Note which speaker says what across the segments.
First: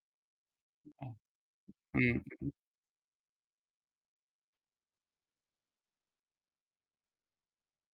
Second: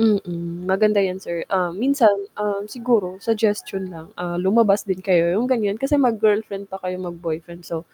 Speaker 1: Mm, maganda 'yan sir. Ah, minsan,
Speaker 2: Mm.
Speaker 1: um, siguro suggestion lang, ah, lumabas din kayo yung gan'yan. Kasi mag-girlfriend pa kayo, mag-boyfriend so,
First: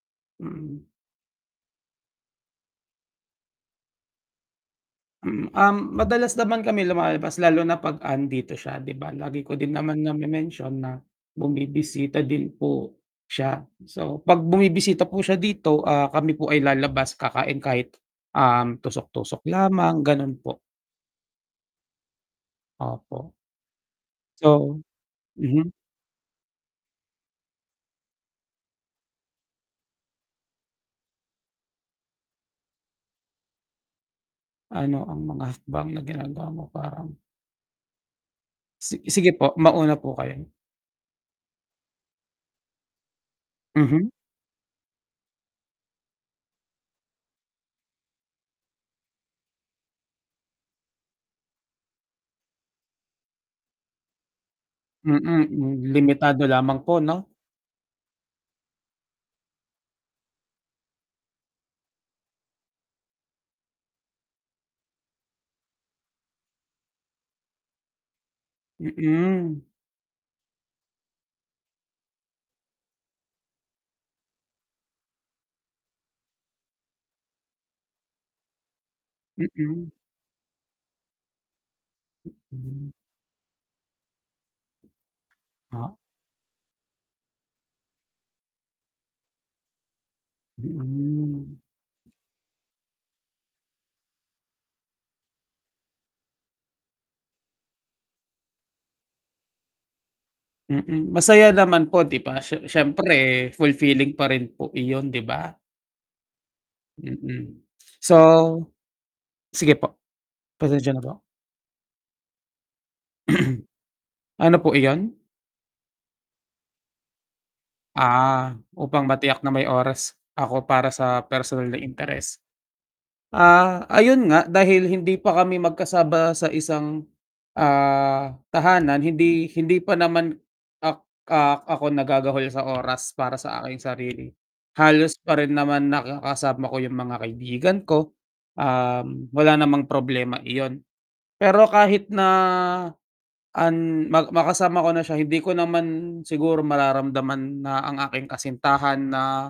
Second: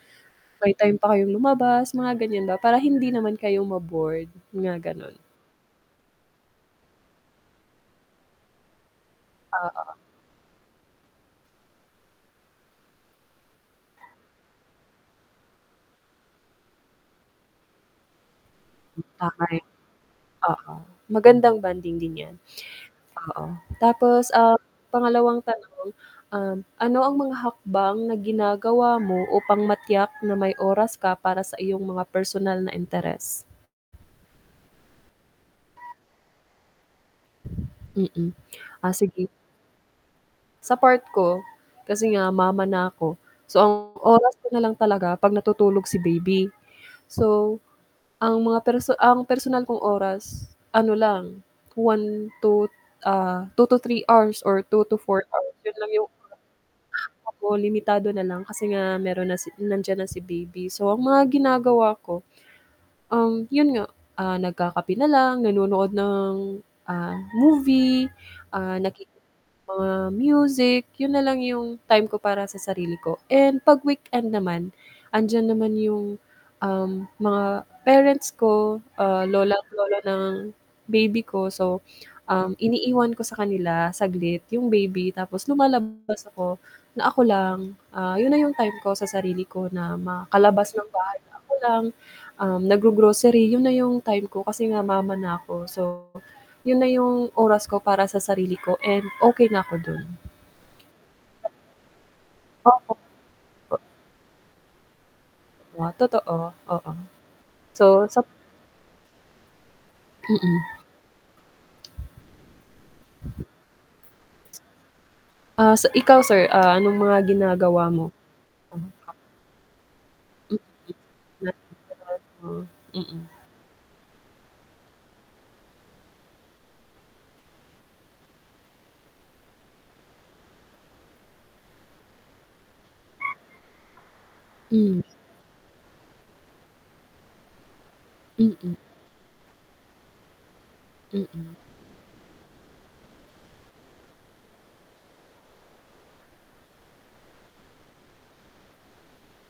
Speaker 1: may
Speaker 2: Mm.
Speaker 1: time pa kayong lumabas, mga ganyan ba, para hindi naman kayo ma-bored, mga gano'n.
Speaker 2: Mm, um, madalas naman kami lumalabas lalo na 'pag 'andito siya 'di ba, lagi ko din
Speaker 1: Oo.
Speaker 2: naman name-mention na bumibisita din po siya. So, 'pag bumibisita po siya dito, ah, kami po ay lalabas, kakain kahit, um, tusok-tusok lamang, gano'n
Speaker 1: [unintelligible]
Speaker 2: po.
Speaker 1: Oo, magandang bonding din 'yan.
Speaker 2: Opo.
Speaker 1: Oo, tapos, ah,
Speaker 2: So
Speaker 1: pangalawang
Speaker 2: mhm.
Speaker 1: tanong, um, ano ang mga hakbang na ginagawa mo upang matiyak na may oras ka para sa iyong mga personal na interes?
Speaker 2: Ano ang mga hakbang na ginagawa mo parang
Speaker 1: Mm. Ah,
Speaker 2: Si
Speaker 1: sige.
Speaker 2: sige po mauna po kayo.
Speaker 1: Sa part ko, kasi nga mama na 'ko, so ang
Speaker 2: Mhm.
Speaker 1: oras ko na lang talaga 'pag natutulog si baby. So, ang mga perso ang personal kong oras, ano lang 1 to ah, 2 to 3 hours or 2 to
Speaker 2: Mm,
Speaker 1: 4 hours, 'yun lang
Speaker 2: hmm,
Speaker 1: yung
Speaker 2: limitado lamang po 'no?
Speaker 1: [unintelligible] limitado na lang kasi nga mayro'n na si nandiyan na si baby. So, ang mga ginagawa ko, um, 'yun nga, ah, nagkakape na lang, nanonood ng, ah, movie, ah, nakikinig
Speaker 2: Mm.
Speaker 1: ng mga music. 'Yun na lang yung time ko para sa sarili ko. And 'pag weekend naman, 'andiyan naman 'yung, um, mga parents ko, ah, lola at
Speaker 2: Mm.
Speaker 1: lolo ng baby ko so, um,
Speaker 2: Hmm.
Speaker 1: iniiwan ko sa kanila saglit yung baby tapos
Speaker 2: Ah.
Speaker 1: lumalabas ako, na ako lang, ah, 'yun na yung time ko sa sarili ko na makalabas ng bahay na ako
Speaker 2: Mm.
Speaker 1: lang, um, naggro-grocery, 'yun na 'yung time ko kasi nga mama na ako. So, 'yun na 'yung oras ko para sa sarili ko and okey na 'ko do'n.
Speaker 2: Mm, masaya naman po 'di ba, sye siyempre fulfilling pa rin po iyon, 'di ba?
Speaker 1: What totoo? Oo.
Speaker 2: Mm.
Speaker 1: So
Speaker 2: So
Speaker 1: sap
Speaker 2: sige po,
Speaker 1: Mm.
Speaker 2: pasensya na po. Ano po iyon?
Speaker 1: Ah, si ikaw sir, ah, anong mga ginagawa mo?
Speaker 2: Ah.
Speaker 1: Hmm.
Speaker 2: Upang matiyak na may oras ako para sa personal na interes.
Speaker 1: Mm. [unintelligible] Mm.
Speaker 2: Ah, ayun nga, dahil hindi pa kami magkasama sa isang, ah, tahanan, hindi hindi pa naman ak ah, ako nagagahol sa oras para sa aking sarili.
Speaker 1: Hmm.
Speaker 2: Halos pa rin naman nakakasama ko yung mga kaibigan ko,
Speaker 1: Mm.
Speaker 2: um, wala namang problema iyon.
Speaker 1: Mm.
Speaker 2: Pero kahit na an ma makasama ko na siya hindi ko naman siguro mararamdaman na ang aking kasintahan na